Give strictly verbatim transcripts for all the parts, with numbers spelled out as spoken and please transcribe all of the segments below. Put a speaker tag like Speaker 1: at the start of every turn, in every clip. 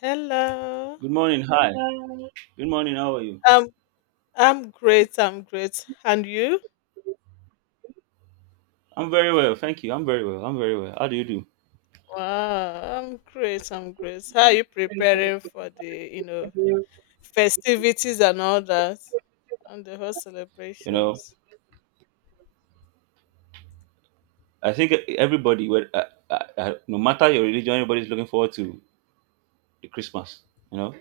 Speaker 1: Hello.
Speaker 2: Good morning. Hi. Good morning. How are you?
Speaker 1: Um, I'm great. I'm great. And you?
Speaker 2: I'm very well. Thank you. I'm very well. I'm very well. How do you do?
Speaker 1: Wow, I'm great. I'm great. How are you preparing for the, you know, festivities and all that, and the whole
Speaker 2: You know,
Speaker 1: celebrations?
Speaker 2: I think everybody, well, uh, uh, uh, no matter your religion, everybody's looking forward to the Christmas. You know,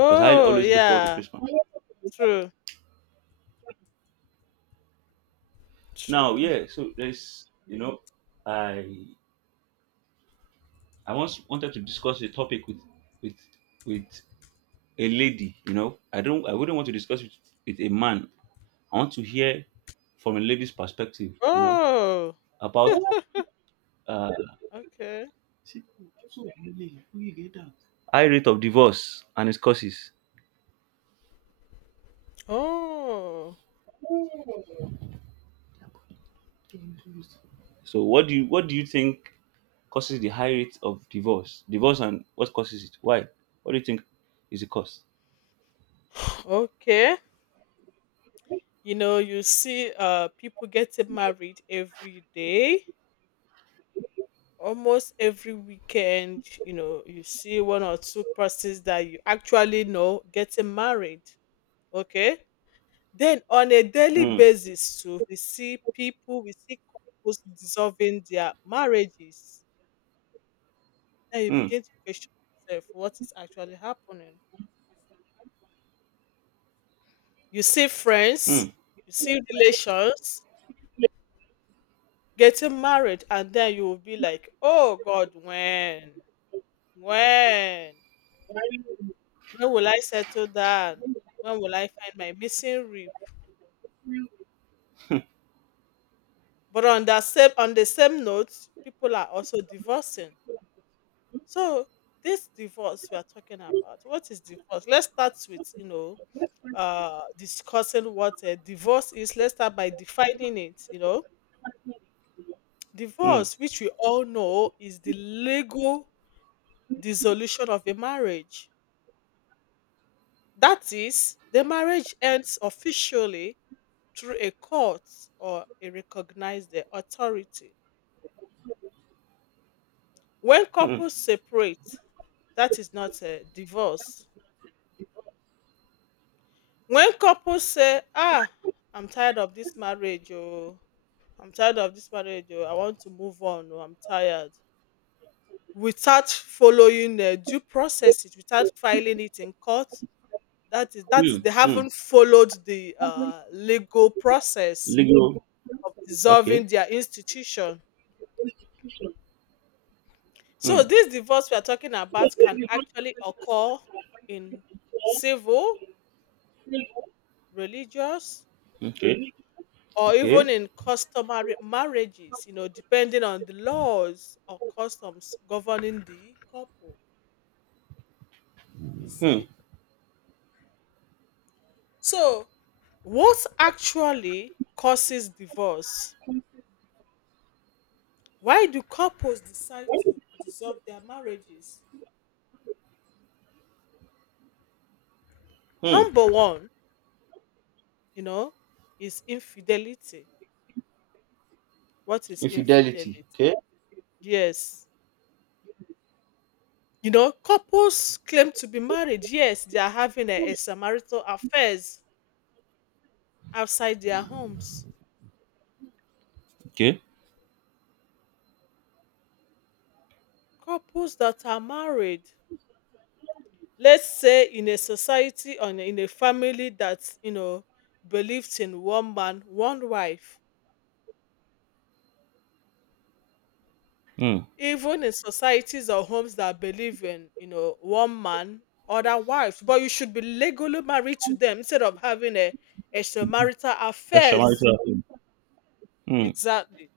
Speaker 2: because I always look forward to
Speaker 1: yeah.
Speaker 2: Christmas.
Speaker 1: True.
Speaker 2: Now,
Speaker 1: True.
Speaker 2: yeah. So there's, you know, I I once wanted to discuss a topic with with with a lady. You know, I don't. I wouldn't want to discuss it with a man. I want to hear from a lady's perspective. You know,
Speaker 1: Oh,
Speaker 2: about uh,
Speaker 1: okay.
Speaker 2: high rate of divorce and its causes.
Speaker 1: Oh,
Speaker 2: So what do you what do you think causes the high rate of divorce? Divorce and what causes it? Why? What do you think is the cause?
Speaker 1: okay. You know, you see, uh, people getting married every day. Almost every weekend, you know, you see one or two persons that you actually know getting married. Okay. Then on a daily
Speaker 2: Mm,
Speaker 1: basis too, we see people, we see couples dissolving their marriages. Then you
Speaker 2: mm,
Speaker 1: begin to question yourself what is actually happening. You see friends,
Speaker 2: mm,
Speaker 1: you see relations getting married, and then you will be like, oh God, when? When? When will I settle down? When will I find my missing rib? But on that same on the same note, people are also divorcing. So this divorce we are talking about, what is divorce? Let's start with you know uh discussing what a divorce is. Let's start by defining it. You know,
Speaker 2: mm,
Speaker 1: divorce, which we all know, is the legal dissolution of a marriage. That is, the marriage ends officially through a court or a recognized uh, authority. When
Speaker 2: mm,
Speaker 1: couples separate, that is not a divorce. When couples say, "Ah, I'm tired of this marriage, oh, I'm tired of this marriage, oh, I want to move on, oh, I'm tired," without following uh, due processes, without filing it in court, that is that is
Speaker 2: mm,
Speaker 1: they
Speaker 2: mm.
Speaker 1: haven't followed the uh, legal process
Speaker 2: Legal.
Speaker 1: of
Speaker 2: Okay.
Speaker 1: dissolving their institution. So
Speaker 2: Mm,
Speaker 1: this divorce we are talking about can actually occur in civil, religious,
Speaker 2: okay.
Speaker 1: or even
Speaker 2: Okay.
Speaker 1: in customary marriages, you know, depending on the laws or customs governing the couple, you
Speaker 2: Hmm.
Speaker 1: see? So, what actually causes divorce? Why do couples decide to dissolve their marriages?
Speaker 2: Hmm.
Speaker 1: Number one, you know, is infidelity. What is
Speaker 2: Infidelity.
Speaker 1: infidelity?
Speaker 2: Okay.
Speaker 1: Yes. You know, couples claim to be married, yes, they are having a extramarital affairs outside their homes.
Speaker 2: Okay.
Speaker 1: Couples that are married, let's say in a society or in a family that, you know, believes in one man, one wife.
Speaker 2: Hmm.
Speaker 1: Even in societies or homes that believe in, you know, one man, other wives, but you should be legally married to them instead of having a extramarital affairs.
Speaker 2: Extramarital affair. Hmm.
Speaker 1: Exactly.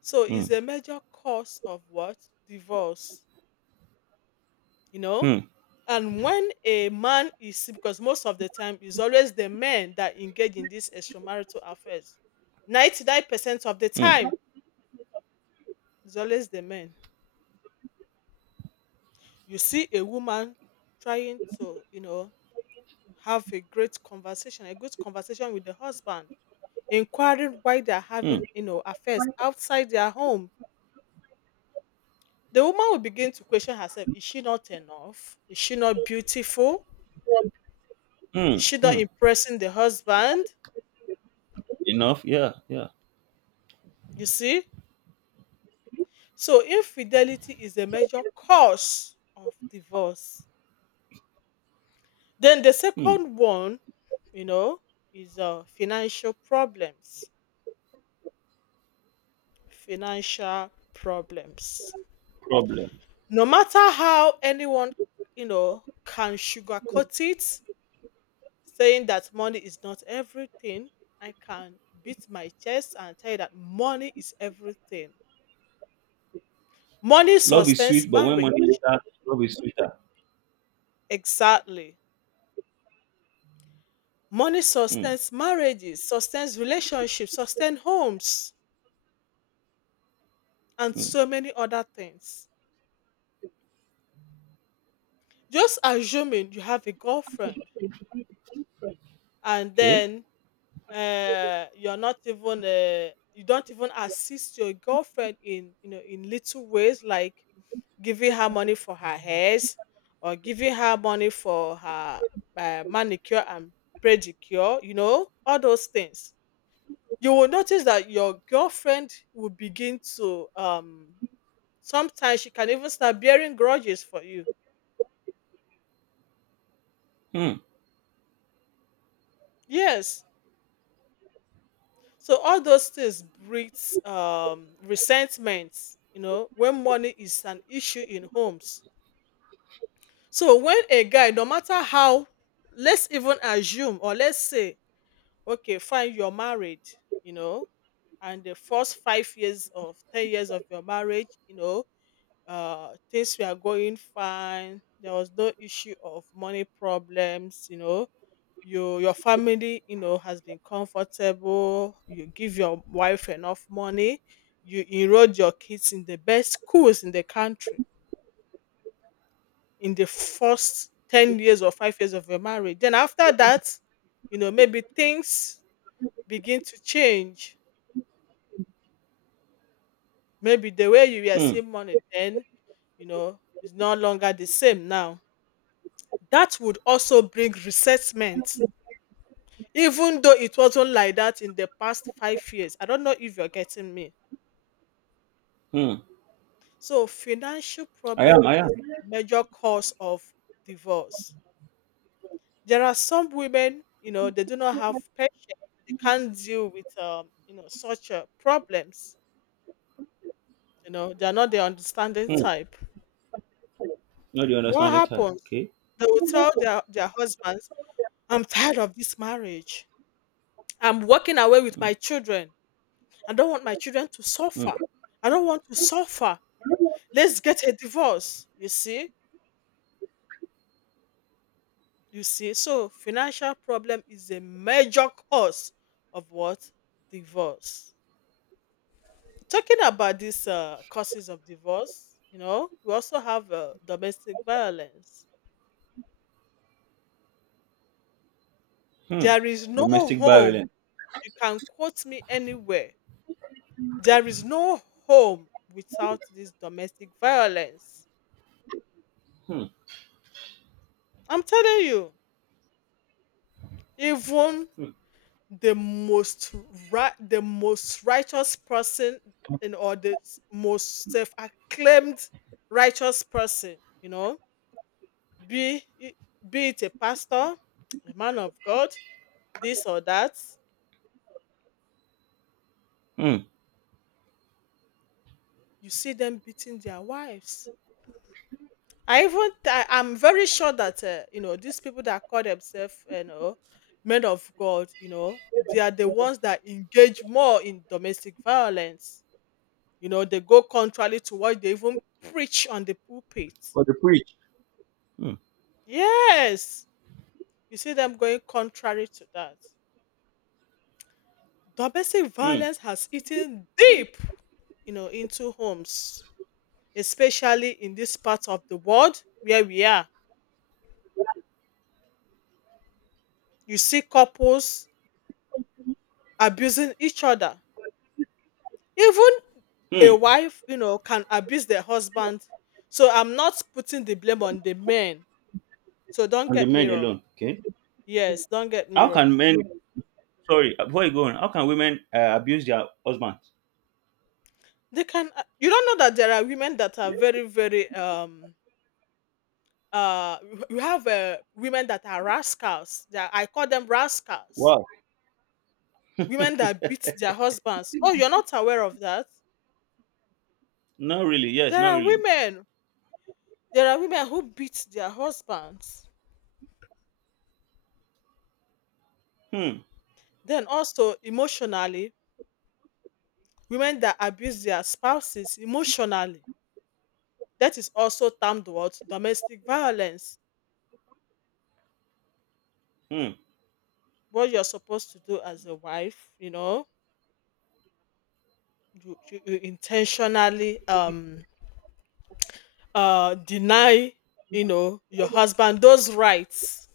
Speaker 1: So it's
Speaker 2: Hmm.
Speaker 1: a major cause of what? Divorce, you know?
Speaker 2: Hmm.
Speaker 1: And when a man is because most of the time it's always the men that engage in these extramarital affairs. ninety-nine percent of the
Speaker 2: Hmm.
Speaker 1: time it's always the men. You see a woman trying to, you know, have a great conversation, a good conversation with the husband, inquiring why they're
Speaker 2: Mm,
Speaker 1: having, you know, affairs outside their home. The woman will begin to question herself, is she not enough? Is she not beautiful? Is
Speaker 2: mm,
Speaker 1: she not
Speaker 2: mm.
Speaker 1: impressing the husband?
Speaker 2: Enough. Yeah, yeah.
Speaker 1: You see? So, infidelity is a major cause of divorce. Then the
Speaker 2: Mm.
Speaker 1: second one, you know, is uh, financial problems. Financial problems.
Speaker 2: Problem.
Speaker 1: No matter how anyone, you know, can sugarcoat it, saying that money is not everything, I can beat my chest and tell you that money is everything. Money
Speaker 2: Love is
Speaker 1: sustains
Speaker 2: sweet, but when money is
Speaker 1: marriage.
Speaker 2: enters, love is sweeter.
Speaker 1: Exactly. Money
Speaker 2: Mm,
Speaker 1: sustains marriages, sustains relationships, sustains homes, and
Speaker 2: mm.
Speaker 1: so many other things. Just assuming you have a girlfriend and
Speaker 2: Okay.
Speaker 1: then uh, you're not even uh, you don't even assist your girlfriend in you know in little ways like giving her money for her hairs or giving her money for her uh, manicure and pedicure, you know all those things. You will notice that your girlfriend will begin to um sometimes she can even start bearing grudges for you.
Speaker 2: Mm,
Speaker 1: Yes. So all those things breeds um, resentment, you know, when money is an issue in homes. So when a guy, no matter how, let's even assume or let's say, okay, fine, you're married, you know, and the first five years of ten years of your marriage, you know, uh things were going fine. There was no issue of money problems, you know, you your family, you know, has been comfortable, you give your wife enough money, you enrolled your kids in the best schools in the country in the first ten years or five years of your marriage. Then after that, you know, maybe things begin to change. Maybe the way you were
Speaker 2: mm,
Speaker 1: seeing money then, you know, is no longer the same now. That would also bring resentment, even though it wasn't like that in the past five years. I don't know if you're getting me.
Speaker 2: mm.
Speaker 1: So, financial
Speaker 2: I
Speaker 1: problem
Speaker 2: am. I am.
Speaker 1: is the major cause of divorce. There are some women, you know, they do not have patience. They can't deal with, um, you know, such uh, problems. You know, they are not the understanding
Speaker 2: Hmm.
Speaker 1: type.
Speaker 2: Not the
Speaker 1: What
Speaker 2: understanding type.
Speaker 1: happens?
Speaker 2: Okay.
Speaker 1: They will tell their, their husbands, I'm tired of this marriage. I'm walking away with
Speaker 2: Hmm.
Speaker 1: my children. I don't want my children to
Speaker 2: Hmm.
Speaker 1: suffer. I don't want to suffer. Let's get a divorce. You see? You see? So financial problem is a major cause of what? Divorce. Talking about these uh, causes of divorce, you know, we also have uh, domestic violence.
Speaker 2: Hmm.
Speaker 1: There is no
Speaker 2: Domestic
Speaker 1: home.
Speaker 2: violence.
Speaker 1: You can quote me anywhere. There is no home without this domestic violence.
Speaker 2: Hmm.
Speaker 1: I'm telling you, even
Speaker 2: Hmm.
Speaker 1: the most right the most righteous person and or the s- most self-acclaimed righteous person, you know, be it- be it a pastor, a man of God, this or that,
Speaker 2: Hmm.
Speaker 1: you see them beating their wives. I even I, i'm very sure that uh, you know these people that call themselves uh, you know men of God, you know, they are the ones that engage more in domestic violence. You know, they go contrary to what they even preach on the pulpit.
Speaker 2: For the preach. Hmm.
Speaker 1: Yes, you see them going contrary to that. Domestic
Speaker 2: Hmm.
Speaker 1: violence has eaten deep, you know, into homes, especially in this part of the world where we are. You see couples abusing each other. Even a
Speaker 2: Hmm.
Speaker 1: wife, you know, can abuse their husband. So I'm not putting the blame on the men. So don't
Speaker 2: And the
Speaker 1: get me
Speaker 2: men
Speaker 1: wrong.
Speaker 2: alone. Okay.
Speaker 1: Yes, don't get me
Speaker 2: How can
Speaker 1: wrong.
Speaker 2: men? Sorry. Before you go on, how can women uh, abuse their husbands?
Speaker 1: They can uh, you don't know that there are women that are very, very um uh you you have uh, women that are rascals. That I call them rascals.
Speaker 2: Wow.
Speaker 1: Women that beat their husbands. Oh, you're not aware of that?
Speaker 2: Not really. Yes.
Speaker 1: There
Speaker 2: Not
Speaker 1: are
Speaker 2: really.
Speaker 1: women. There are women who beat their husbands.
Speaker 2: Hmm.
Speaker 1: Then also emotionally, women that abuse their spouses emotionally. That is also termed what domestic violence.
Speaker 2: Hmm.
Speaker 1: What you're supposed to do as a wife, you know, you, you, you intentionally um uh deny, you know, your husband those rights.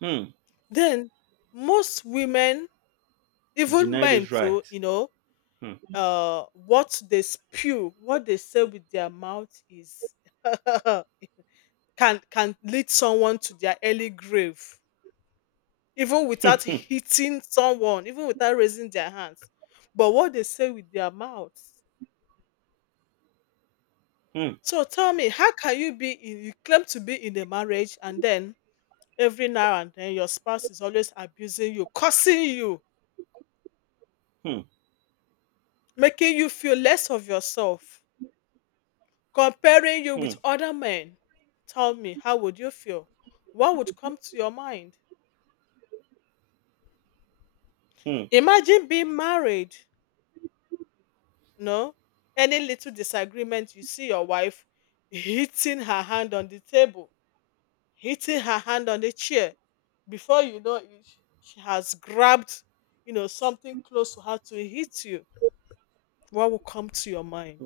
Speaker 2: Hmm.
Speaker 1: Then most women, even
Speaker 2: Deny
Speaker 1: men
Speaker 2: those
Speaker 1: too,
Speaker 2: rights.
Speaker 1: you know,
Speaker 2: Hmm.
Speaker 1: uh what they spew what they say with their mouth is can can lead someone to their early grave, even without hitting someone, even without raising their hands, but what they say with their mouths.
Speaker 2: Hmm.
Speaker 1: So tell me, how can you be in, you claim to be in a marriage and then every now and then your spouse is always abusing you, cursing you,
Speaker 2: Hmm.
Speaker 1: making you feel less of yourself, comparing you
Speaker 2: Hmm.
Speaker 1: with other men. Tell me, how would you feel? What would come to your mind?
Speaker 2: Hmm.
Speaker 1: Imagine being married, no? Any little disagreement, you see your wife hitting her hand on the table, hitting her hand on the chair. Before you know it, she has grabbed, you know, something close to her to hit you. What will come to your mind?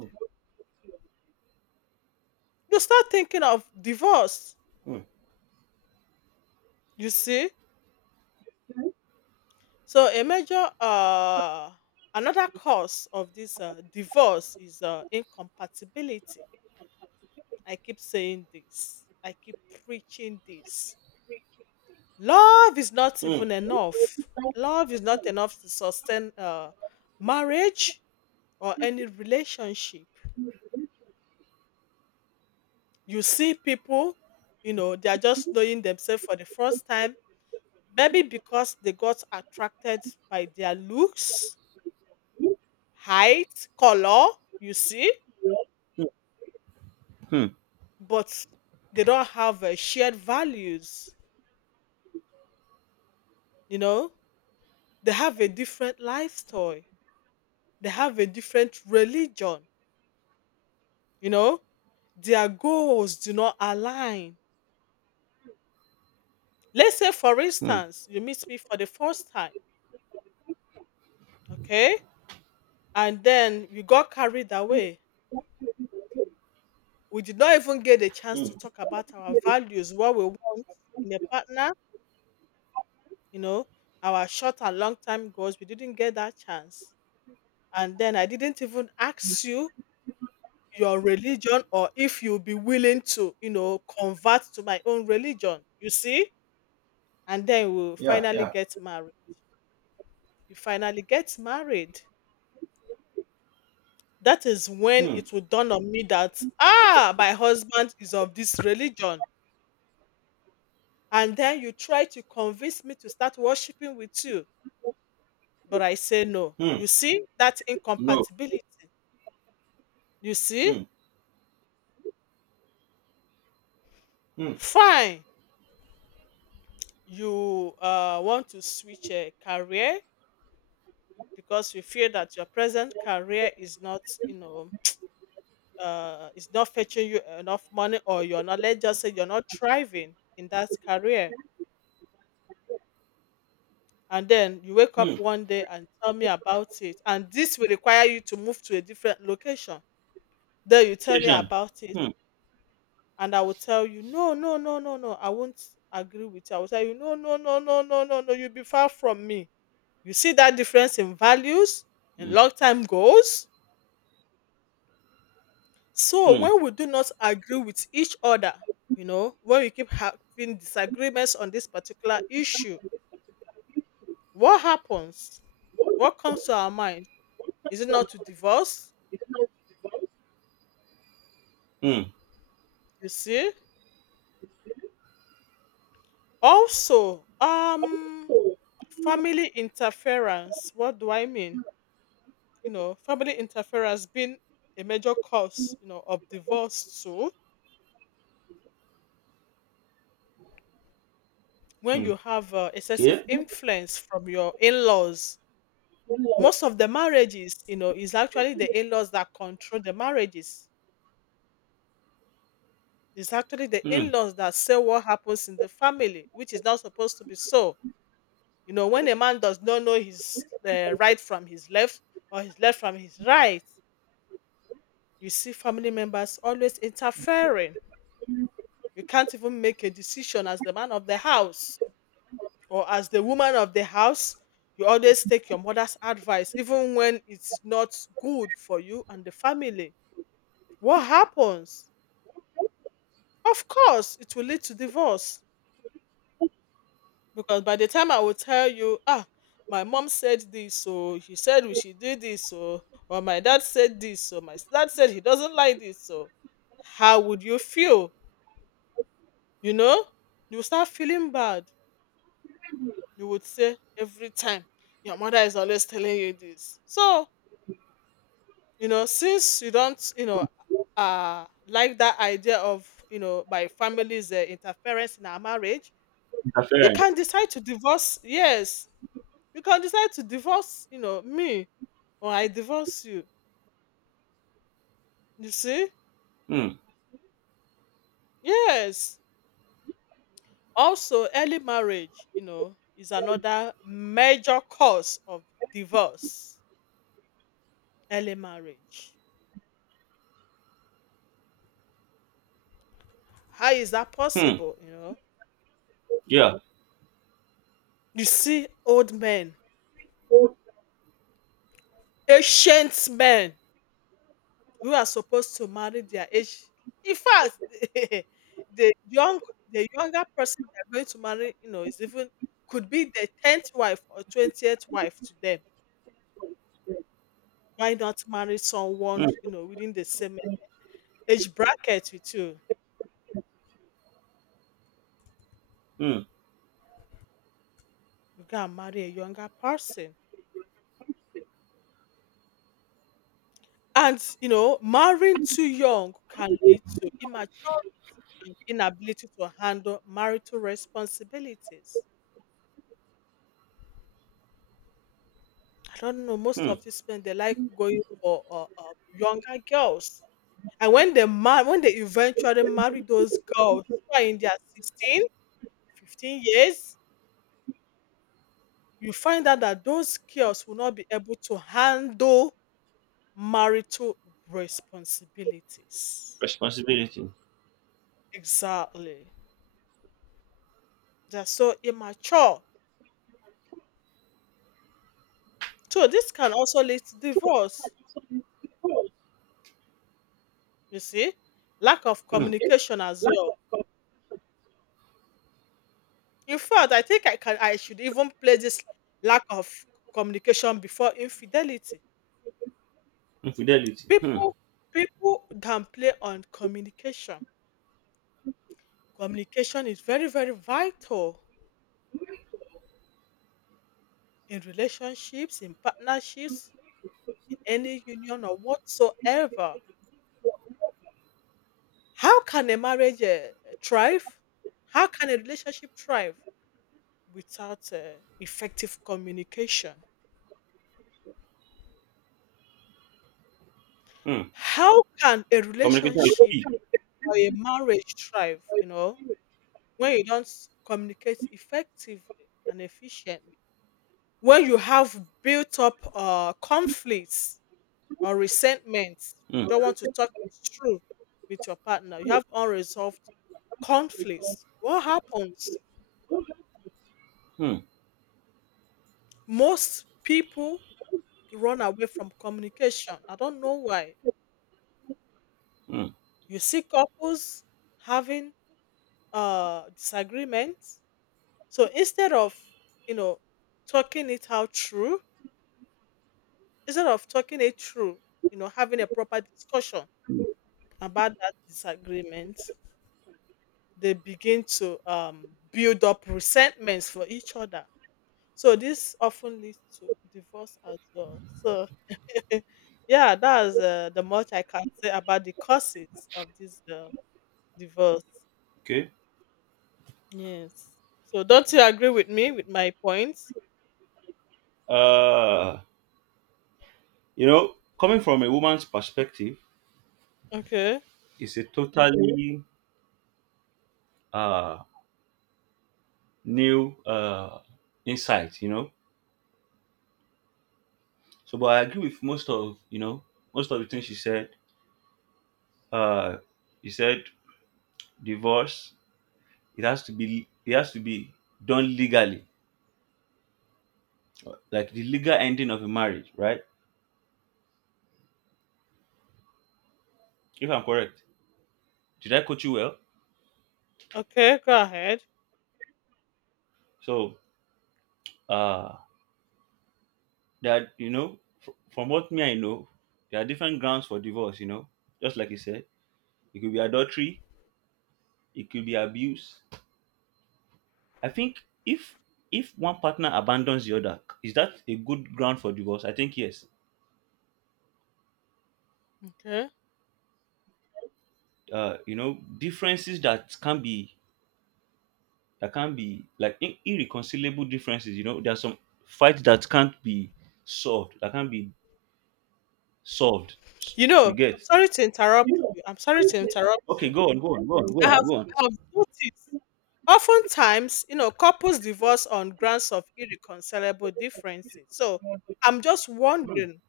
Speaker 1: You start thinking of divorce,
Speaker 2: Hmm.
Speaker 1: you see? So a major uh another cause of this uh, divorce is uh, incompatibility. I keep saying this. I keep preaching this. Love is not
Speaker 2: Hmm.
Speaker 1: even enough. Love is not enough to sustain uh, marriage or any relationship. You see people, you know, they are just knowing themselves for the first time maybe because they got attracted by their looks, height, color, you see,
Speaker 2: Hmm. Hmm.
Speaker 1: but they don't have uh, shared values, you know, they have a different lifestyle, they have a different religion, you know, their goals do not align. Let's say, for
Speaker 2: Hmm.
Speaker 1: instance, you meet me for the first time, okay, and then we got carried away. We did not even get a chance
Speaker 2: Hmm.
Speaker 1: to talk about our values, what we want in a partner, you know, our short and long time goals. We didn't get that chance and then I didn't even ask you your religion or if you'll be willing to, you know, convert to my own religion. You see? And then we'll
Speaker 2: Yeah,
Speaker 1: finally
Speaker 2: yeah.
Speaker 1: get married. You finally get married. That is when
Speaker 2: Hmm.
Speaker 1: it will dawn on me that, ah, my husband is of this religion. And then you try to convince me to start worshiping with you. But I say no.
Speaker 2: Hmm.
Speaker 1: You see that
Speaker 2: No.
Speaker 1: incompatibility? You see?
Speaker 2: Hmm. Hmm.
Speaker 1: Fine. You uh, want to switch a career because you feel that your present career is not, you know, uh, is not fetching you enough money, or you're not, let's just say, you're not thriving in that career. And then you wake up
Speaker 2: Hmm.
Speaker 1: one day and tell me about it. And this will require you to move to a different location. Then you tell me
Speaker 2: Patient.
Speaker 1: about it.
Speaker 2: Hmm.
Speaker 1: And I will tell you, no, no, no, no, no. I won't agree with you. I will tell you, no, no, no, no, no, no, no. You'll be far from me. You see that difference in values, in
Speaker 2: Hmm.
Speaker 1: long time goals. So
Speaker 2: Hmm.
Speaker 1: when we do not agree with each other, you know, when we keep having disagreements on this particular issue, what happens? What comes to our mind? Is it not to divorce?
Speaker 2: Hmm.
Speaker 1: You see? Also, um family interference. What do I mean? You know, family interference being a major cause, you know, of divorce too. When
Speaker 2: Hmm.
Speaker 1: you have uh, excessive
Speaker 2: Okay.
Speaker 1: influence from your in-laws, most of the marriages, you know, is actually the in-laws that control the marriages. It's actually the
Speaker 2: Hmm.
Speaker 1: in-laws that say what happens in the family, which is not supposed to be so. You know, when a man does not know his uh, right from his left or his left from his right, you see family members always interfering. You can't even make a decision as the man of the house or as the woman of the house. You always take your mother's advice, even when it's not good for you and the family. What happens? Of course, it will lead to divorce because by the time I will tell you, ah, my mom said this, so she said we should do this, so, or my dad said this, so my dad said he doesn't like this, so how would you feel? You know, you will start feeling bad. You would say every time your mother is always telling you this. So you know, since you don't, you know, uh, like that idea of you know my family's uh, interference in our marriage, you
Speaker 2: Interference.
Speaker 1: can decide to divorce. Yes. You can decide to divorce, you know, me or I divorce you. You see?
Speaker 2: Hmm.
Speaker 1: Yes. Also, early marriage, you know, is another major cause of divorce. Early marriage. How is that
Speaker 2: Hmm.
Speaker 1: possible? You know,
Speaker 2: Yeah.
Speaker 1: you see old men, ancient men who are supposed to marry their age. In fact, the young, the younger person they're going to marry, you know, is even could be the tenth wife or twentieth wife to them. Why not marry someone,
Speaker 2: Hmm.
Speaker 1: you know, within the same age bracket with you?
Speaker 2: Hmm.
Speaker 1: You can marry a younger person. And, you know, marrying too young can lead to immaturity and inability to handle marital responsibilities. I don't know. Most
Speaker 2: Hmm.
Speaker 1: of these men, they like going for uh, uh, younger girls. And when they mar- when they eventually marry those girls who are in their sixteen, fifteen years, you find out that those girls will not be able to handle marital responsibilities.
Speaker 2: Responsibility.
Speaker 1: Exactly. They're so immature. So this can also lead to divorce, you see? Lack of
Speaker 2: Hmm.
Speaker 1: communication as well. In fact, I think I can I should even play this lack of communication before infidelity.
Speaker 2: Infidelity. Hmm.
Speaker 1: People people can play on communication. Communication is very, very vital in relationships, in partnerships, in any union or whatsoever. How can a marriage uh, thrive? How can a relationship thrive without uh, effective communication?
Speaker 2: Hmm.
Speaker 1: How can a
Speaker 2: Communication
Speaker 1: relationship
Speaker 2: is key.
Speaker 1: or a marriage thrive, you know, when you don't s- communicate effectively and efficiently? When you have built up uh, conflicts or resentments, you
Speaker 2: Hmm.
Speaker 1: don't want to talk through with your partner, you have unresolved conflicts. What happens?
Speaker 2: Hmm.
Speaker 1: Most people run away from communication. I don't know why. You see couples having uh disagreements. So instead of, you know, talking it out through, instead of talking it through, you know, having a proper discussion
Speaker 2: Hmm.
Speaker 1: about that disagreement, they begin to um build up resentments for each other. So this often leads to divorce as well. So yeah, that's uh, the much I can say about the causes of this uh, divorce.
Speaker 2: Okay.
Speaker 1: Yes. So don't you agree with me with my points?
Speaker 2: Uh You know, coming from a woman's perspective,
Speaker 1: Okay.
Speaker 2: it's a totally uh, new uh, insight. You know, so but I agree with most of you know most of the things she said. Uh, she said divorce. It has to be. It has to be done legally, like the legal ending of a marriage, right? If I'm correct, did I coach you well?
Speaker 1: Okay, go ahead.
Speaker 2: So uh, that you know, fr- from what me I know, there are different grounds for divorce. You know, just like you said, it could be adultery, it could be abuse. I think if if one partner abandons the other, is that a good ground for divorce? I think yes.
Speaker 1: Okay.
Speaker 2: uh you know, differences that can be that can be like ir- irreconcilable differences. You know, there are some fights that can't be solved that can't be solved. S-
Speaker 1: You know,
Speaker 2: you
Speaker 1: I'm
Speaker 2: get?
Speaker 1: sorry to interrupt you. I'm sorry to interrupt
Speaker 2: Okay,
Speaker 1: you.
Speaker 2: go on go on go on go
Speaker 1: I have,
Speaker 2: on go on.
Speaker 1: I have noticed oftentimes, you know, couples divorce on grounds of irreconcilable differences. So I'm just wondering,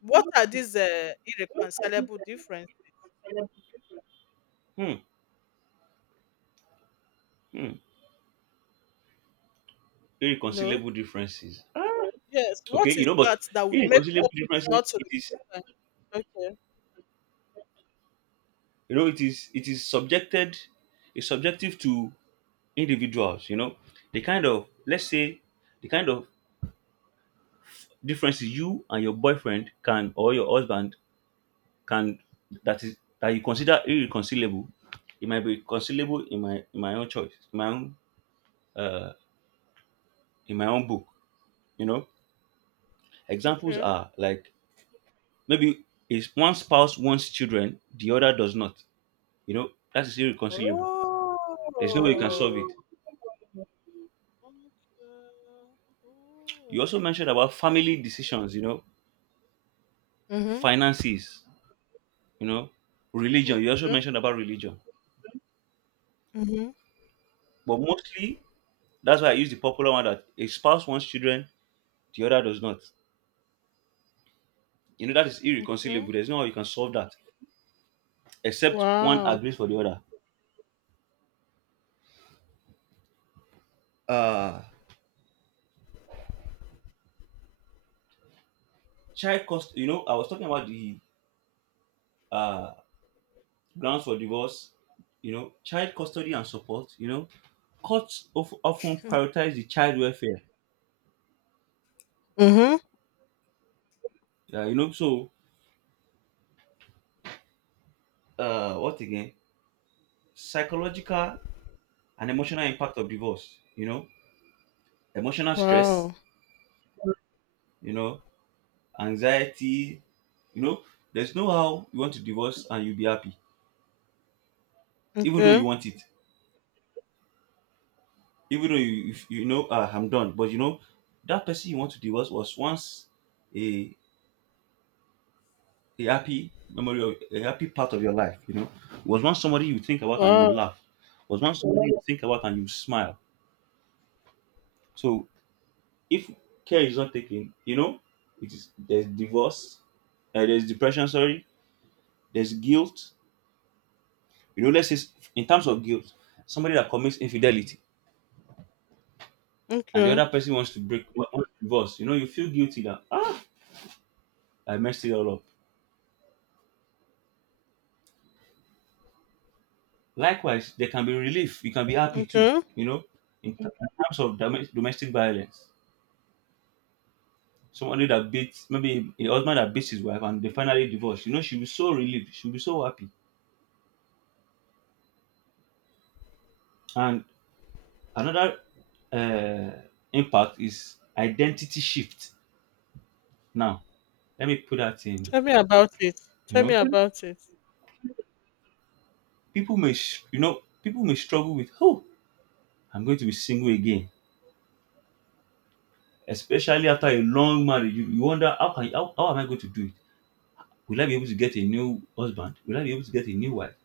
Speaker 1: what are these uh, irreconcilable differences?
Speaker 2: hmm, hmm.
Speaker 1: You know,
Speaker 2: Irreconcilable differences.
Speaker 1: yes,
Speaker 2: Okay
Speaker 1: what
Speaker 2: you
Speaker 1: is
Speaker 2: know but
Speaker 1: that that would make
Speaker 2: Irreconcilable
Speaker 1: couples not
Speaker 2: differences,
Speaker 1: to
Speaker 2: it is,
Speaker 1: reconcile? Okay,
Speaker 2: you know, it is it is subjected, it's subjective to individuals. You know, the kind of, let's say, the kind of differences you and your boyfriend can, or your husband can, that is that you consider irreconcilable, it might be reconcilable in my in my own choice, in my own uh in my own book. You know, examples
Speaker 1: okay.
Speaker 2: are like maybe is one spouse wants children, the other does not. You know, that is irreconcilable. There's no way you can solve it.
Speaker 1: Oh, okay.
Speaker 2: You also
Speaker 1: Mm.
Speaker 2: mentioned about family decisions, you know,
Speaker 1: Mhm.
Speaker 2: finances, you know, religion. You also
Speaker 1: Mhm.
Speaker 2: mentioned about religion.
Speaker 1: Mhm.
Speaker 2: But mostly, that's why I use the popular one, that a spouse wants children, the other does not. You know, that is
Speaker 1: Okay.
Speaker 2: irreconcilable. There's no way you can solve that except one
Speaker 1: Wow.
Speaker 2: agrees for the other. Uh, child cost, you know, I was talking about the uh, grounds for divorce, you know, child custody and support, you know, courts of, often
Speaker 1: Okay.
Speaker 2: prioritize the child welfare.
Speaker 1: Mhm.
Speaker 2: Uh, you know, so uh, what again? Psychological and emotional impact of divorce, you know, emotional stress,
Speaker 1: Wow.
Speaker 2: you know, anxiety. You know, there's no how you want to divorce and you will be happy. Even though you
Speaker 1: Okay.
Speaker 2: want it, even though you, if you know, ah, I'm done, but you know, that person you want to divorce was once a a happy memory, of a happy part of your life. You know, was once somebody you think about and you
Speaker 1: Wow.
Speaker 2: laugh, was once somebody you think about and you smile. So if care is not taken, you know, it is there's divorce, uh, there's depression, sorry, there's guilt. You know, let's say s- in terms of guilt, somebody that commits infidelity, and the
Speaker 1: Okay.
Speaker 2: other person wants to break, wa- wants to divorce, you know, you feel guilty that, ah, I messed it all up. Likewise, there can be relief, you can be happy too.
Speaker 1: Okay.
Speaker 2: You know, in, t- in terms of domes- domestic violence, somebody that beats, maybe a husband that beats his wife and they finally divorce, you know, she'll be so relieved, she'll be so happy. And another uh, impact is identity shift. Now, let me put that in.
Speaker 1: Tell me about it.
Speaker 2: You
Speaker 1: Tell me
Speaker 2: know,
Speaker 1: about it.
Speaker 2: people may sh- you know, people may struggle with, oh, I'm going to be single again, especially after a long marriage. You, you wonder how can, how, how am I going to do it? Will I be able to get a new husband? Will I be able to get a new wife?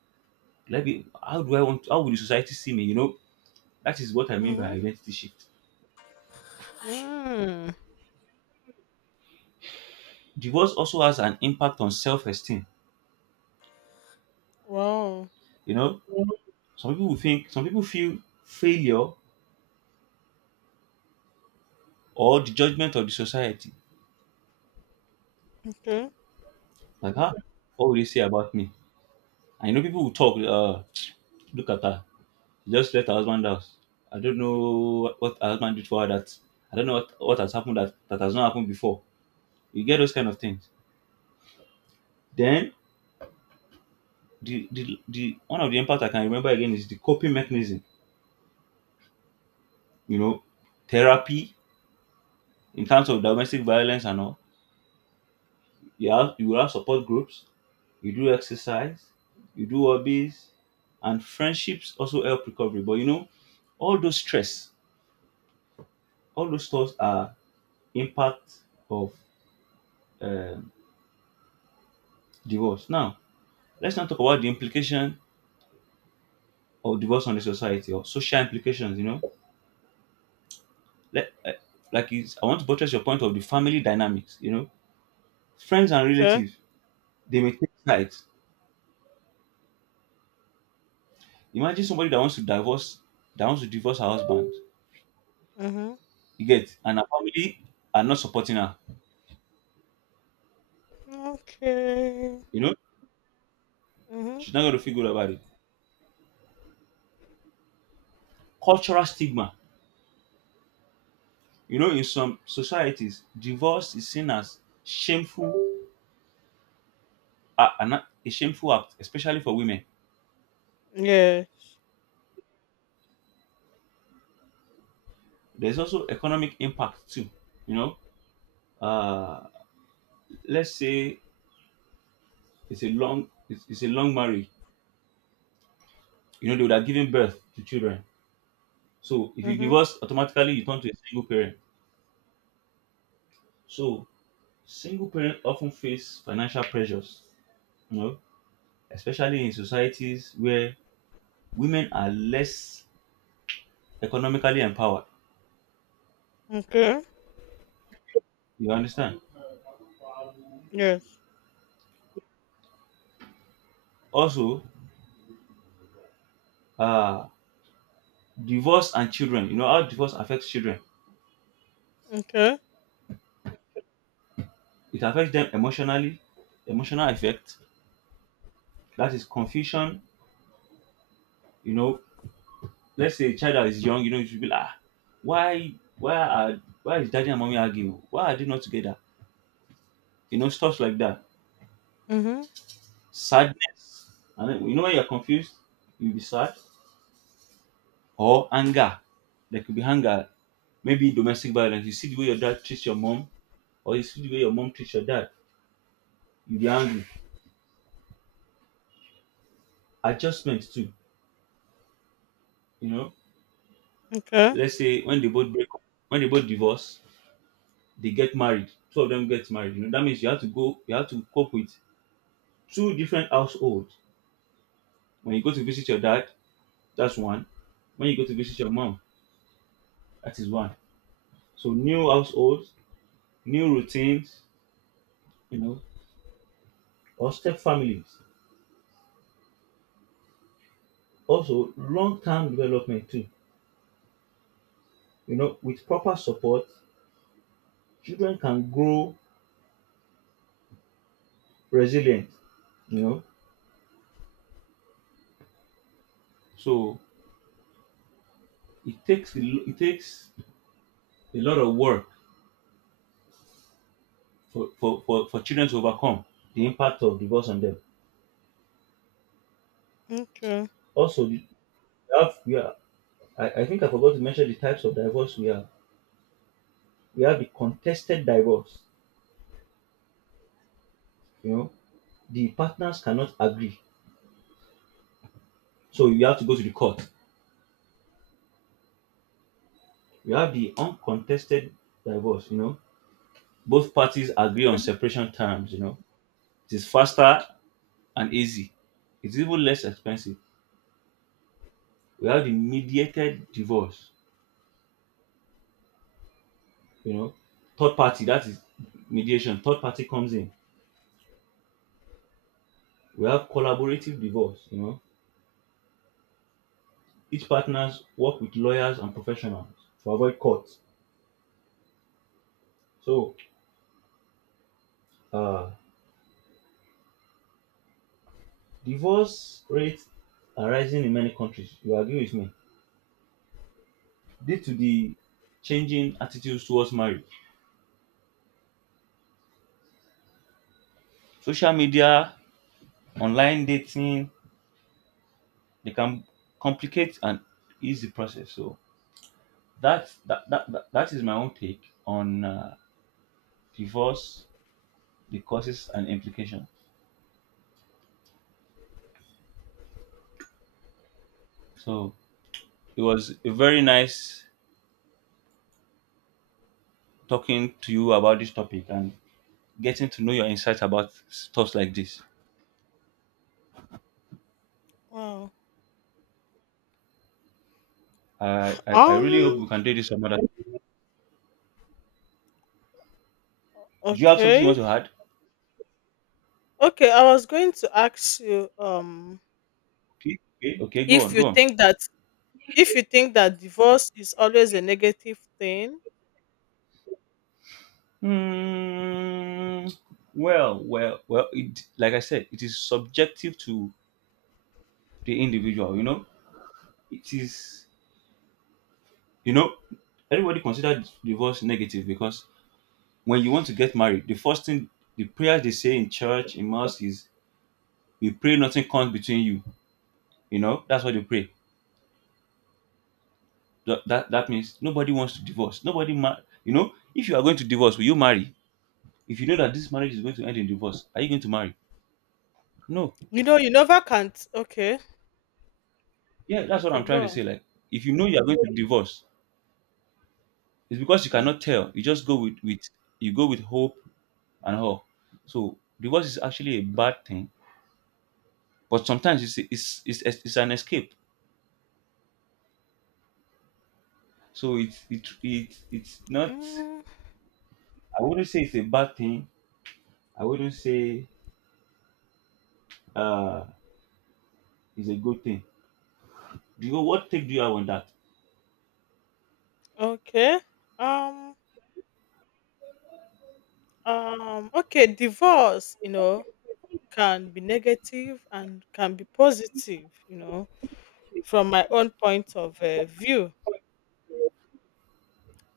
Speaker 2: Will I be, how do I want? How will the society see me? You know, that is what I mean by
Speaker 1: Mhm.
Speaker 2: identity shift.
Speaker 1: Mm.
Speaker 2: Divorce also has an impact on self-esteem.
Speaker 1: Wow.
Speaker 2: You know, some people will think some people feel failure or the judgment of the society.
Speaker 1: Okay.
Speaker 2: Like, ah, what will they say about me? I know, people will talk, uh, look at her. She just left her husband out. I don't know what what her husband did for her that, I don't know what, what has happened that, that has not happened before. You get those kind of things. Then the, the the one of the impact I can remember again is the coping mechanism, you know, therapy in terms of domestic violence and all. You have you will have support groups, you do exercise, you do hobbies, and friendships also help recovery. But you know, all those stress, all those thoughts are impact of um divorce. Now, let's not talk about the implication of divorce on the society, or social implications. You know, let, uh, like it's, I want to buttress your point of the family dynamics. You know, friends and
Speaker 1: Okay.
Speaker 2: relatives, they may take sides. Imagine somebody that wants to divorce, that wants to divorce her husband.
Speaker 1: Mhm.
Speaker 2: You get? And her family are not supporting her.
Speaker 1: Okay.
Speaker 2: You know,
Speaker 1: Mhm.
Speaker 2: she's not going to feel good about it. Cultural stigma. You know, in some societies, divorce is seen as shameful, uh, an, a shameful act, especially for women.
Speaker 1: Yes.
Speaker 2: There's also economic impact too. You know, uh, let's say it's a long, it's, it's a long marriage. You know, they would have given birth to children. So if you
Speaker 1: Mhm.
Speaker 2: divorce, automatically you turn to a single parent. So single parents often face financial pressures. You know, especially in societies where women are less economically empowered.
Speaker 1: Okay.
Speaker 2: You understand?
Speaker 1: Yes.
Speaker 2: Also, uh, divorce and children. You know how divorce affects children.
Speaker 1: Okay.
Speaker 2: It affects them emotionally, emotional effect. That is confusion. You know, let's say a child that is young. You know, you should be like, "Ah, why, why are, why is daddy and mommy arguing? Why are they not together?" You know, stuff like that.
Speaker 1: Mhm.
Speaker 2: Sadness. And then, you know, when you're confused, you'll be sad, or anger. There could be anger, maybe domestic violence. You see the way your dad treats your mom, or you see the way your mom treats your dad, you be angry. Adjustment too. You know,
Speaker 1: Okay.
Speaker 2: let's say when they both break up, when they both divorce, they get married. Two of them get married. You know, that means you have to go, you have to cope with two different households. When you go to visit your dad, that's one. When you go to visit your mom, that is one. So new households, new routines, you know, or step families. Also, long-term development too. You know, with proper support, children can grow resilient. You know, so it takes a lo- it takes a lot of work for, for, for, for children to overcome the impact of divorce on them.
Speaker 1: Okay.
Speaker 2: Also, the- we have we are I, I think I forgot to mention the types of divorce we have. We have the contested divorce. You know, the partners cannot agree, so you have to go to the court. We have the uncontested divorce. You know, both parties agree on separation terms. You know, it is faster and easy. It's even less expensive. We have the mediated divorce, you know, third party, that is mediation, third party comes in. We have collaborative divorce, you know, each partners work with lawyers and professionals to avoid court. So, uh, divorce rates are rising in many countries. You agree with me? Due to the changing attitudes towards marriage, social media, online dating, they can complicate an easy process. So, That's that that, that, that is my own take on uh, divorce, the causes and implications. So it was a very nice talking to you about this topic and getting to know your insights about stuff like this.
Speaker 1: Wow.
Speaker 2: I I, I really hope
Speaker 1: Um.
Speaker 2: we can do this some other. Do you have something you want
Speaker 1: Okay.
Speaker 2: to add?
Speaker 1: Okay. I was going to ask you. Um.
Speaker 2: Okay, okay, okay, go
Speaker 1: If
Speaker 2: on,
Speaker 1: you
Speaker 2: go on.
Speaker 1: think that if you think that divorce is always a negative thing,
Speaker 2: Hmm. well, well, well. It, like I said, it is subjective to the individual. You know, it is You know, everybody consider divorce negative because when you want to get married, the first thing, the prayers they say in church, in mosque is, we pray nothing comes between you. You know, that's what they pray. That, that, that means nobody wants to divorce. Nobody, ma- you know, if you are going to divorce, will you marry? If you know that this marriage is going to end in divorce, are you going to marry? No.
Speaker 1: you know you never can't. Okay.
Speaker 2: Yeah, that's what
Speaker 1: Okay.
Speaker 2: I'm trying
Speaker 1: Go
Speaker 2: to
Speaker 1: on.
Speaker 2: say. Like, if you know you are going to divorce, it's because you
Speaker 1: Okay.
Speaker 2: cannot tell. You just go with, with you go with hope and all. So divorce is actually a bad thing but sometimes it's it's it's, it's an escape so it's it, it it's not,
Speaker 1: Mm,
Speaker 2: I wouldn't say it's a bad thing, I wouldn't say uh it's a good thing. Do you what take do you have on that
Speaker 1: okay. Um. Um. Okay. Divorce. You know can be negative and can be positive. You know from my own point of uh, view.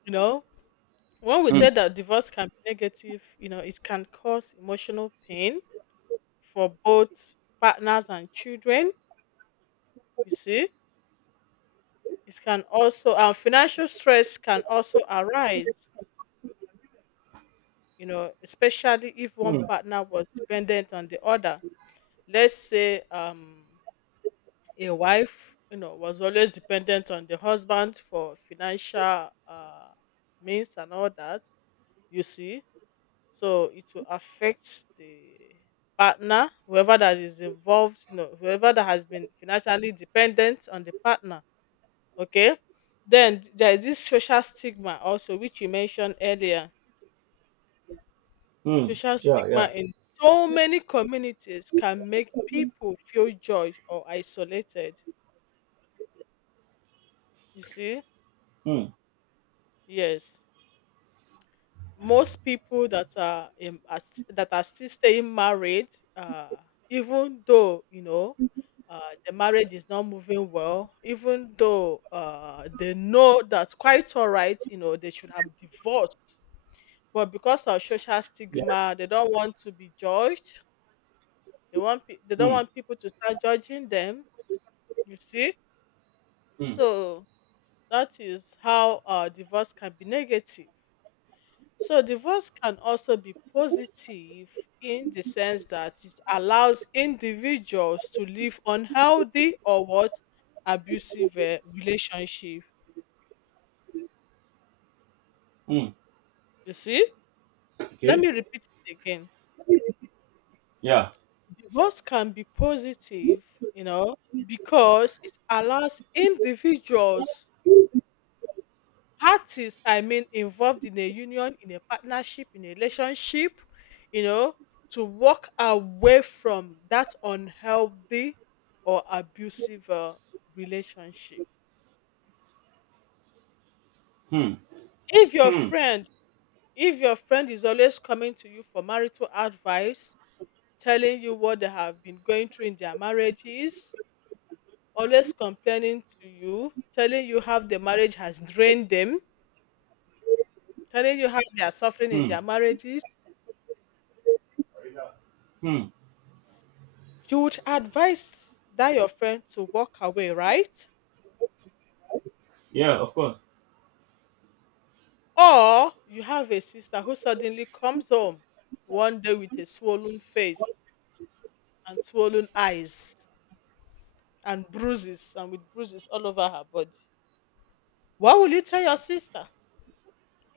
Speaker 1: You know when we
Speaker 2: Mm.
Speaker 1: say that divorce can be negative, you know it can cause emotional pain for both partners and children, you see. It can also and financial stress can also arise, you know, especially if one
Speaker 2: Mm.
Speaker 1: partner was dependent on the other. Let's say um a wife, you know, was always dependent on the husband for financial uh means and all that, you see. So it will affect the partner, whoever that is involved, you know, whoever that has been financially dependent on the partner. Okay. Then there is this social stigma also, which you mentioned earlier.
Speaker 2: Mm.
Speaker 1: Social
Speaker 2: Yeah,
Speaker 1: stigma
Speaker 2: yeah.
Speaker 1: in so many communities can make people feel judged or isolated. You see?
Speaker 2: Mm.
Speaker 1: Yes. Most people that are, in, are st- that are still staying married, uh, even though, you know, uh, the marriage is not moving well, even though uh, they know that's quite all right, you know, they should have divorced. But because of social
Speaker 2: Yes.
Speaker 1: stigma, they don't want to be judged. They want pe- they don't
Speaker 2: Mm.
Speaker 1: want people to start judging them. You see,
Speaker 2: Mm.
Speaker 1: so that is how uh, divorce can be negative. So divorce can also be positive in the sense that it allows individuals to live unhealthy or what abusive uh, relationship.
Speaker 2: Mm.
Speaker 1: You see, let
Speaker 2: Okay.
Speaker 1: me repeat it again.
Speaker 2: Yeah.
Speaker 1: Divorce can be positive, you know, because it allows individuals, parties, I mean, involved in a union, in a partnership, in a relationship, you know, to walk away from that unhealthy or abusive uh, relationship.
Speaker 2: Hmm.
Speaker 1: If your
Speaker 2: Hmm.
Speaker 1: friend, if your friend is always coming to you for marital advice, telling you what they have been going through in their marriages, always complaining to you, telling you how the marriage has drained them, telling you how they are suffering in
Speaker 2: Hmm.
Speaker 1: their marriages,
Speaker 2: Hmm.
Speaker 1: you would advise that your friend to walk away, right?
Speaker 2: Yeah, of course.
Speaker 1: Or you have a sister who suddenly comes home one day with a swollen face and swollen eyes and bruises and with bruises all over her body. What will you tell your sister?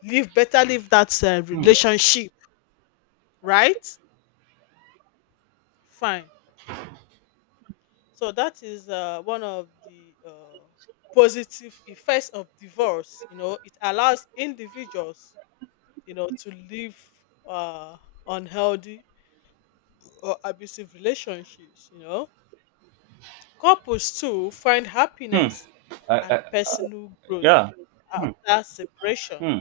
Speaker 1: Live better, leave that uh,
Speaker 2: Hmm.
Speaker 1: relationship, right? Fine. So that is uh, one of the uh, positive effects of divorce. You know, it allows individuals, you know, to live uh, unhealthy or abusive relationships. You know, couples too find
Speaker 2: Hmm.
Speaker 1: happiness
Speaker 2: I,
Speaker 1: and
Speaker 2: I,
Speaker 1: personal growth
Speaker 2: yeah. Hmm.
Speaker 1: after separation.
Speaker 2: Hmm.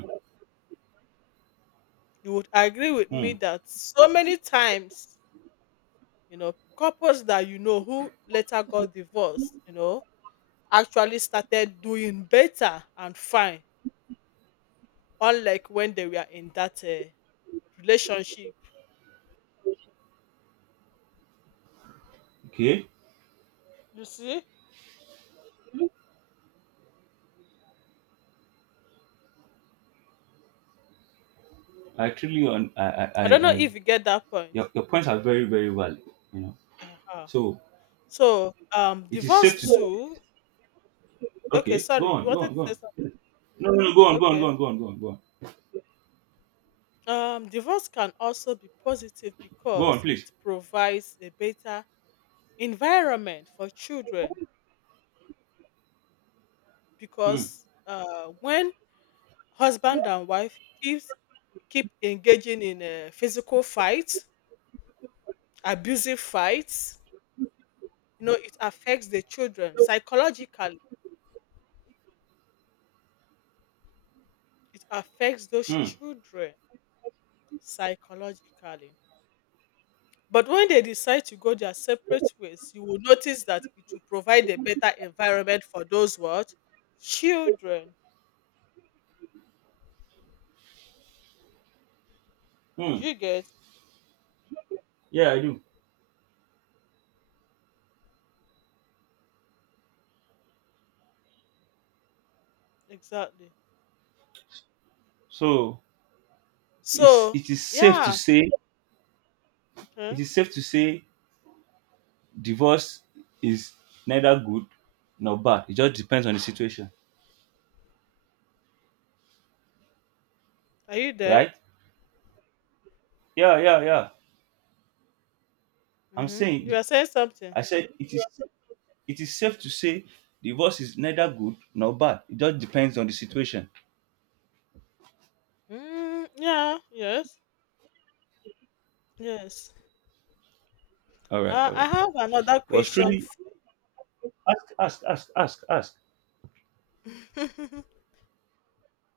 Speaker 1: You would agree with me
Speaker 2: Hmm.
Speaker 1: that so many times, you know, couples that you know who later got divorced, you know, actually started doing better and fine unlike when they were in that uh, relationship.
Speaker 2: Okay.
Speaker 1: You see,
Speaker 2: i truly on I, I i
Speaker 1: I don't know
Speaker 2: i
Speaker 1: if you get that point.
Speaker 2: your, your points are very very valid, you know.
Speaker 1: Uh-huh.
Speaker 2: So
Speaker 1: So, um,
Speaker 2: it is safe to
Speaker 1: divorce
Speaker 2: say,
Speaker 1: too. Okay,
Speaker 2: okay, go
Speaker 1: sorry, you
Speaker 2: on, go
Speaker 1: wanted
Speaker 2: on,
Speaker 1: to
Speaker 2: go on.
Speaker 1: say something.
Speaker 2: No, no, no, go on, go on, go
Speaker 1: Okay.
Speaker 2: on, go on, go on, go on.
Speaker 1: Um, divorce can also be positive
Speaker 2: Go on,
Speaker 1: because
Speaker 2: please.
Speaker 1: it provides a better environment for children.
Speaker 2: Hmm,
Speaker 1: Because uh, when husband and wife keeps keep engaging in a physical fights, abusive fights, you know, it affects the children psychologically. It affects those
Speaker 2: hmm,
Speaker 1: children psychologically. But when they decide to go their separate ways, you will notice that it will provide a better environment for those what children. Do
Speaker 2: hmm.
Speaker 1: you get
Speaker 2: Yeah, I do.
Speaker 1: exactly?
Speaker 2: So it's
Speaker 1: So
Speaker 2: it is safe to
Speaker 1: yeah,
Speaker 2: say, it
Speaker 1: okay.
Speaker 2: is safe to say divorce is neither good nor bad. It just depends on the situation,
Speaker 1: Are you there?
Speaker 2: right? Yeah, yeah, yeah. I'm
Speaker 1: Hmm. You
Speaker 2: saying,
Speaker 1: were saying something.
Speaker 2: I said it is it is safe to say divorce is neither good nor bad. It just depends on the situation.
Speaker 1: Mm, yeah. Yes. Yes.
Speaker 2: All right,
Speaker 1: Uh,
Speaker 2: all
Speaker 1: I
Speaker 2: right.
Speaker 1: have another
Speaker 2: Was
Speaker 1: question.
Speaker 2: truly ask, ask, ask, ask, ask.
Speaker 1: f-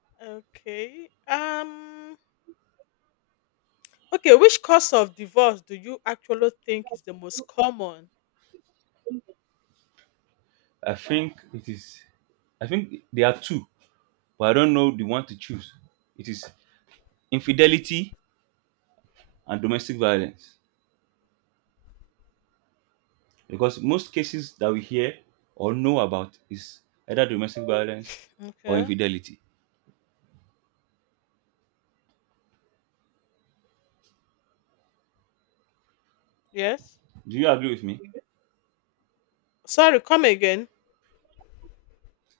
Speaker 1: okay. Um. Okay, which cause of divorce do you actually think is the most common?
Speaker 2: I think it is. I think there are two, but I don't know the one to choose. It is infidelity and domestic violence because most cases that we hear or know about is either domestic violence or
Speaker 1: Okay.
Speaker 2: infidelity.
Speaker 1: Yes.
Speaker 2: Do you agree with me?
Speaker 1: Sorry, come again.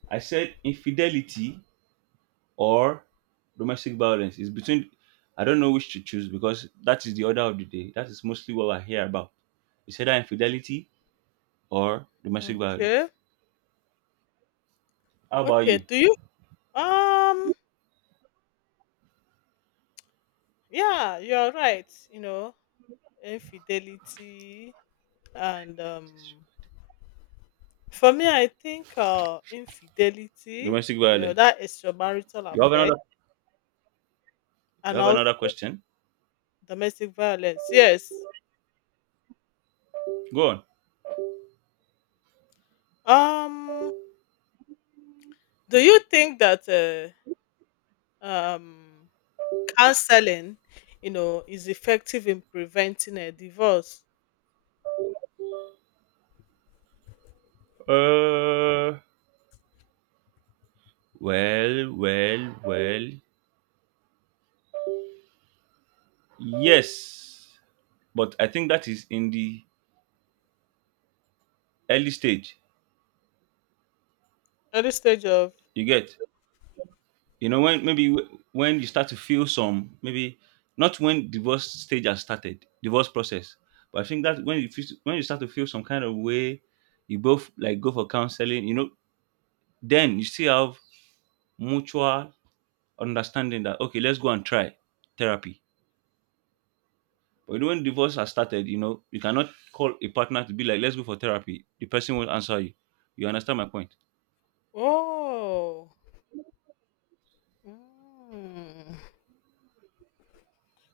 Speaker 2: I said infidelity or domestic violence is between. I don't know which to choose because that is the order of the day. That is mostly what I hear about. It's either infidelity or domestic violence.
Speaker 1: Okay.
Speaker 2: How about
Speaker 1: Okay.
Speaker 2: you?
Speaker 1: Do you um yeah, you're right. You know, infidelity and um for me I think uh infidelity,
Speaker 2: Domestic
Speaker 1: you know,
Speaker 2: violence.
Speaker 1: that extramarital
Speaker 2: You have
Speaker 1: affair
Speaker 2: another. You
Speaker 1: and
Speaker 2: have
Speaker 1: also
Speaker 2: another question.
Speaker 1: domestic violence. Yes.
Speaker 2: Go on.
Speaker 1: Um, do you think that uh, um counseling, you know, is effective in preventing a divorce.
Speaker 2: Uh, well, well, well. Yes, but I think that is in the early stage.
Speaker 1: Early stage of
Speaker 2: You get, you know, when maybe w- when you start to feel some, maybe not when divorce stage has started, divorce process. But I think that when you feel, when you start to feel some kind of way, you both like go for counseling. You know, then you still have mutual understanding that okay, let's go and try therapy. But you know, when divorce has started, you know, you cannot call a partner to be like, let's go for therapy. The person won't answer you. You understand my point?
Speaker 1: oh. Mm.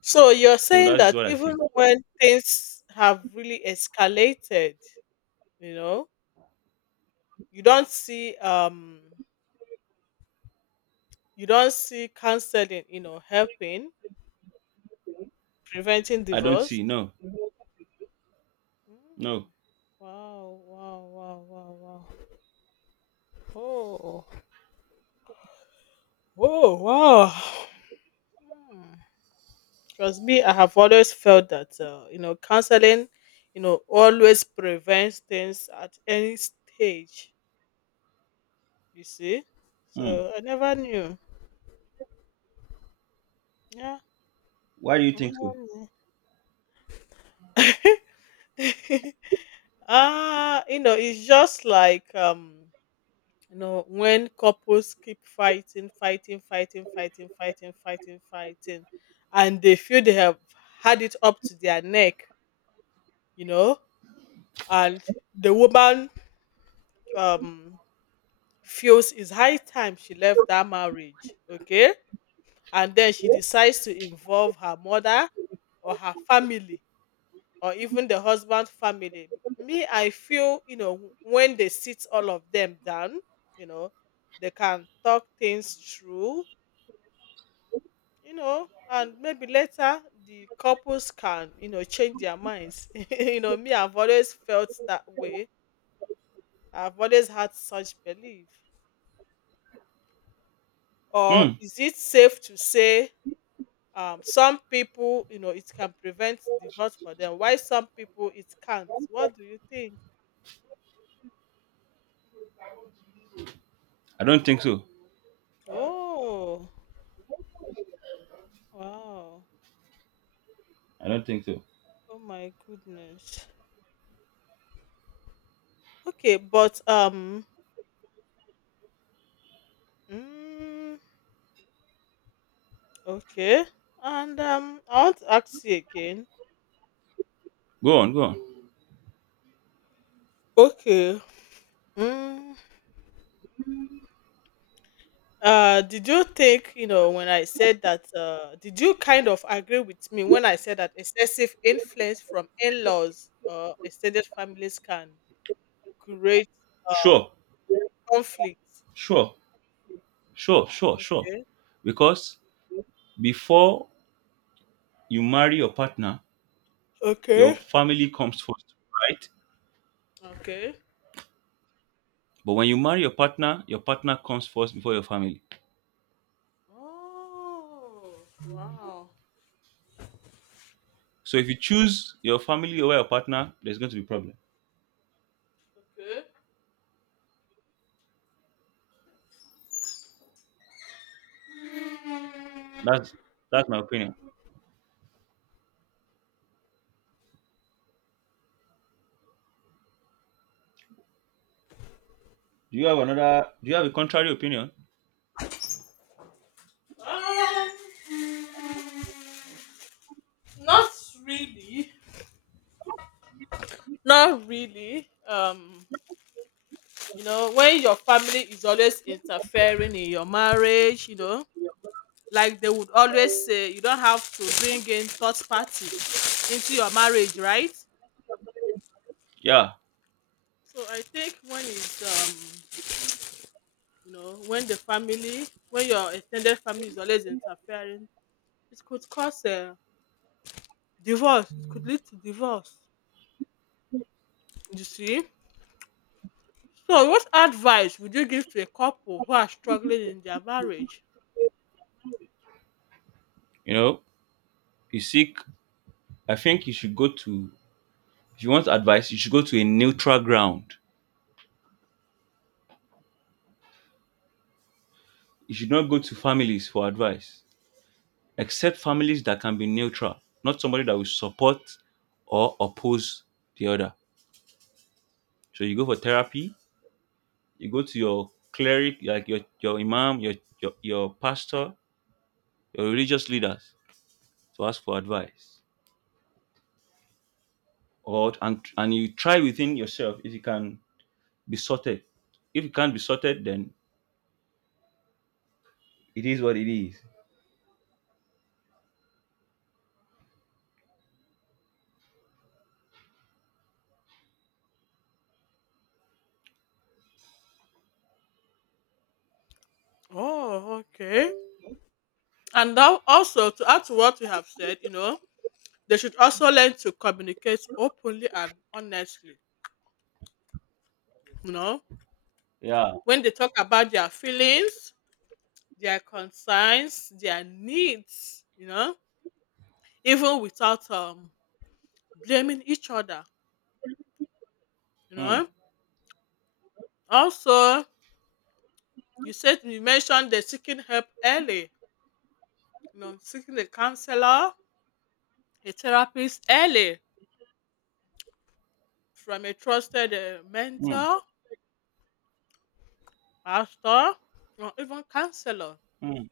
Speaker 1: So you're
Speaker 2: So that
Speaker 1: saying
Speaker 2: is
Speaker 1: that
Speaker 2: what I think.
Speaker 1: even when things have really escalated, you know, you don't see um you don't see counseling, you know, helping preventing
Speaker 2: I don't
Speaker 1: divorce.
Speaker 2: see. No, no.
Speaker 1: Mm. Wow, wow, wow, wow, wow. Oh, oh, wow. Hmm. Trust me, I have always felt that uh, you know counseling, you know, always prevents things at any stage. You see,
Speaker 2: Hmm.
Speaker 1: so I never knew. Yeah,
Speaker 2: Why do you
Speaker 1: I
Speaker 2: think so?
Speaker 1: never knew. Ah, you know, it's just like um, you know, when couples keep fighting, fighting, fighting, fighting, fighting, fighting, fighting, and they feel they have had it up to their neck, you know, and the woman um feels it's high time she left that marriage, okay? And then she decides to involve her mother or her family or even the husband's family. Me, I feel, you know, when they sit all of them down, you know, they can talk things through, you know, and maybe later the couples can, you know, change their minds. you know, me, I've always felt that way. I've always had such belief. Or
Speaker 2: Hmm.
Speaker 1: is it safe to say um some people, you know it can prevent divorce for them? Why some people it can't? What do you think?
Speaker 2: I don't think so.
Speaker 1: Oh. Wow.
Speaker 2: I don't think so.
Speaker 1: Oh my goodness. Okay, but um mm, okay. And um I want to ask you again.
Speaker 2: Go on, go on.
Speaker 1: Okay. mm, uh did you think, you know when I said that, uh did you kind of agree with me when I said that excessive influence from in-laws or extended families can create
Speaker 2: Sure,
Speaker 1: Conflict.
Speaker 2: sure, sure, sure, sure.
Speaker 1: Okay.
Speaker 2: Because before you marry your partner, your
Speaker 1: Okay.
Speaker 2: family comes first, right?
Speaker 1: Okay.
Speaker 2: But when you marry your partner, your partner comes first before your family.
Speaker 1: Oh, wow.
Speaker 2: So if you choose your family over your partner, there's going to be problem.
Speaker 1: Okay.
Speaker 2: That's that's my opinion. Do you have another? Do you have a contrary opinion?
Speaker 1: Um, Not really. Not really. Um, you know, when your family is always interfering in your marriage, you know, like they would always say, you don't have to bring in third party into your marriage, right?
Speaker 2: Yeah,
Speaker 1: So I think when it's, um you know when the family when your extended family is always interfering, it could cause a divorce, it could lead to divorce. You see, so what advice would you give to a couple who are struggling in their marriage?
Speaker 2: you know, you seek. I think you should go to. If you want advice, you should go to a neutral ground. You should not go to families for advice, except families that can be neutral, not somebody that will support or oppose the other. So you go for therapy. You go to your cleric, like your your imam, your your, your pastor, your religious leaders to ask for advice, or and and you try within yourself if you can be sorted. If it can't be sorted, then it is what it is.
Speaker 1: Oh, okay. And now also to add to what we have said, you know they should also learn to communicate openly and honestly you know
Speaker 2: Yeah.
Speaker 1: when they talk about their feelings, their concerns, their needs, you know even without um blaming each other, you
Speaker 2: Mm,
Speaker 1: know. Also, you said you mentioned the seeking help early, you know, seeking a counselor, a therapist early from a trusted uh,
Speaker 2: mm,
Speaker 1: mentor, pastor, or even counselor.
Speaker 2: mm.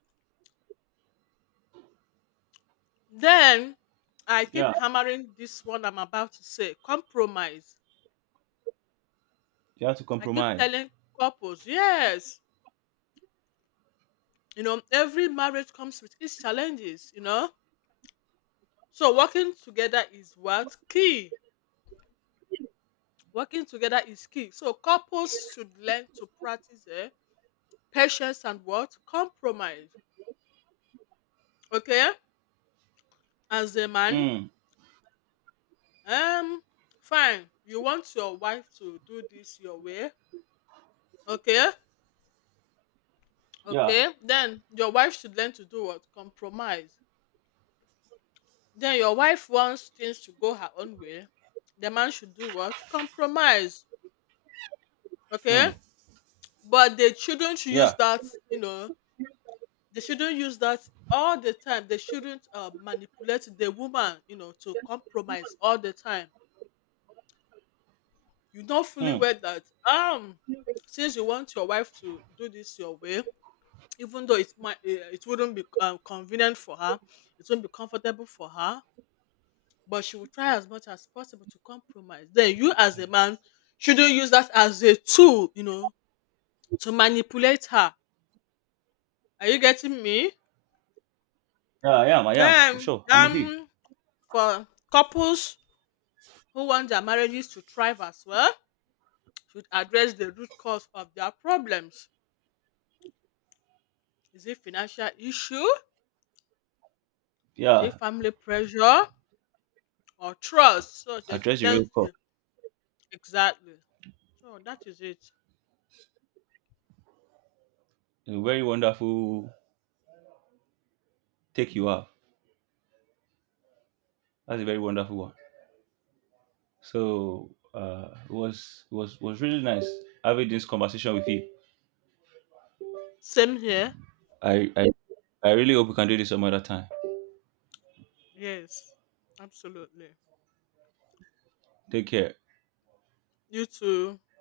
Speaker 1: Then I
Speaker 2: Yeah.
Speaker 1: keep hammering this one I'm about to say compromise.
Speaker 2: You have to
Speaker 1: I keep
Speaker 2: compromise.
Speaker 1: telling couples, yes, you know, every marriage comes with its challenges, you know. So working together is what? Key. Working together is key. So couples should learn to practice eh, patience and what? Compromise. Okay? As a man,
Speaker 2: Mm,
Speaker 1: um, fine. You want your wife to do this your way. Okay?
Speaker 2: yeah.
Speaker 1: Okay. Then your wife should learn to do what? Compromise. Then your wife wants things to go her own way. The man should do what? Compromise.
Speaker 2: Mm,
Speaker 1: Okay? But they shouldn't use
Speaker 2: yeah.
Speaker 1: that, you know, they shouldn't use that all the time. They shouldn't uh, manipulate the woman, you know to compromise all the time. You know fully
Speaker 2: Mm.
Speaker 1: well that um since you want your wife to do this your way, even though it might eh, it wouldn't be um, convenient for her, it wouldn't be comfortable for her, but she will try as much as possible to compromise, then you as a man shouldn't use that as a tool, you know to manipulate her. Are you getting me?
Speaker 2: Yeah, I am. I am. For
Speaker 1: Then,
Speaker 2: sure. I'm with you.
Speaker 1: um for couples who want their marriages to thrive as well, should address the root cause of their problems. Is it financial issue? Is it
Speaker 2: Yeah.
Speaker 1: family pressure or trust? So they
Speaker 2: Address
Speaker 1: should
Speaker 2: the
Speaker 1: learn
Speaker 2: real call.
Speaker 1: to. Exactly. So that is it.
Speaker 2: A very wonderful take you have. That's a very wonderful one. So uh, it was it was was really nice having this conversation with you.
Speaker 1: Same here.
Speaker 2: I I, I really hope we can do this some other time.
Speaker 1: Yes, absolutely.
Speaker 2: Take care.
Speaker 1: You too.